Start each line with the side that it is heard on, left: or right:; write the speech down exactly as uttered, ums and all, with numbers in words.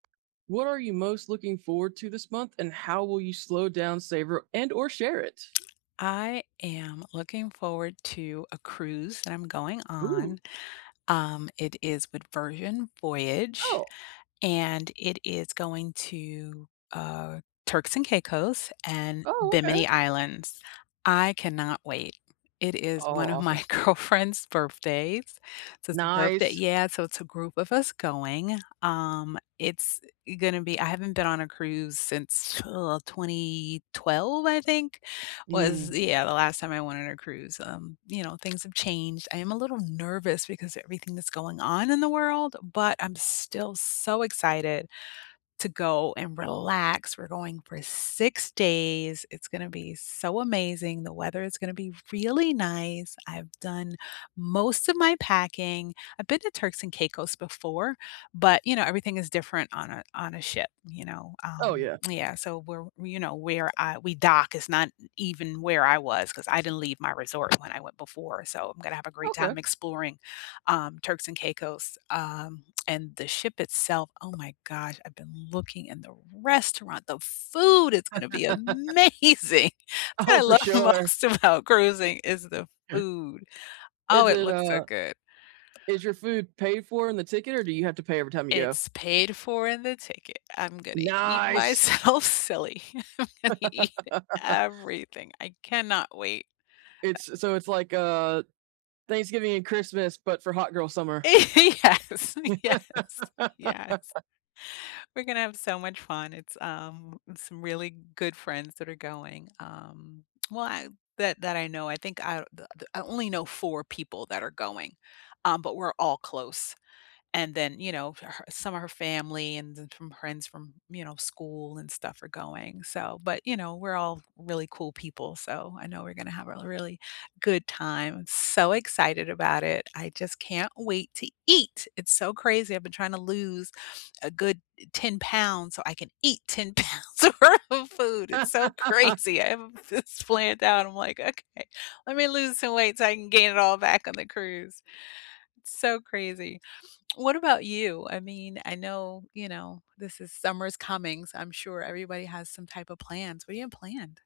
right: What are you most looking forward to this month, and how will you slow down, savor, and or share it?
left: I am looking forward to a cruise that I'm going on.
right: Ooh.
left: Um, it is with Virgin Voyage,
right: Oh!
left: and it is going to, uh, Turks and Caicos and
right: Oh, okay.
left: Bimini Islands. I cannot wait. It is
right: Oh,
left: one of my
right: awesome.
left: girlfriend's birthdays. So it's a birthday
right: Nice.
left: Yeah, so it's a group of us going, um, it's gonna be I haven't been on a cruise since, t uh, twenty twelve, I think, was,
right: Mm.
left: yeah, the last time I went on a cruise, um, you know, things have changed. I am a little nervous because everything that's going on in the world, but I'm still so excited to go and relax. We're going for six days. It's gonna be so amazing. The weather is gonna be really nice. I've done most of my packing. I've been to Turks and Caicos before, but, you know, everything is different on a on a ship, you know?
right: Oh,
left: Um,
right: yeah.
left: yeah. So where you know, where I we dock is not even where I was, 'cause I didn't leave my resort when I went before, so I'm gonna have a great
right: Okay.
left: time exploring, um, Turks and Caicos. Um, and the ship itself, oh my gosh, I've been looking, and the restaurant, the food is gonna be amazing. That's what I
right: Oh, for
left: love
right: sure.
left: most about cruising is the food. Oh,
right: Is
left: it
right: it
left: looks so
right: a
left: good.
right: Is your food paid for in the ticket, or do you have to pay every time you go?
left: It's paid for in the ticket. I'm gonna eat
right: Nice!
left: myself silly. I'm gonna eat everything. I cannot wait. I
right: It's so it's like, uh, Thanksgiving and Christmas, but for hot girl summer.
left: Yes, yes, yes. We're gonna have so much fun. It's, um, some really good friends that are going. Um, well, ah that that I know, I think out of the the I only know four people that are going, um, but we're all close. And then, you know, for her some of her family and then some friends from, you know, school and stuff are going, so but, you know, we're all really cool people, so I know we're gonna have a really good time. I'm so excited about it. I just can't wait to eat! It's so crazy. I've been trying to lose a good ten pounds so I can eat ten pounds worth of food. It's so crazy; I have this planned out. I'm like, "Okay. Let me lose some weight so I can gain it all back on the cruise." It's so crazy. What about you? I mean, I know, you know, this is summer's coming, so I'm sure everybody has some type of plans. What do you have planned?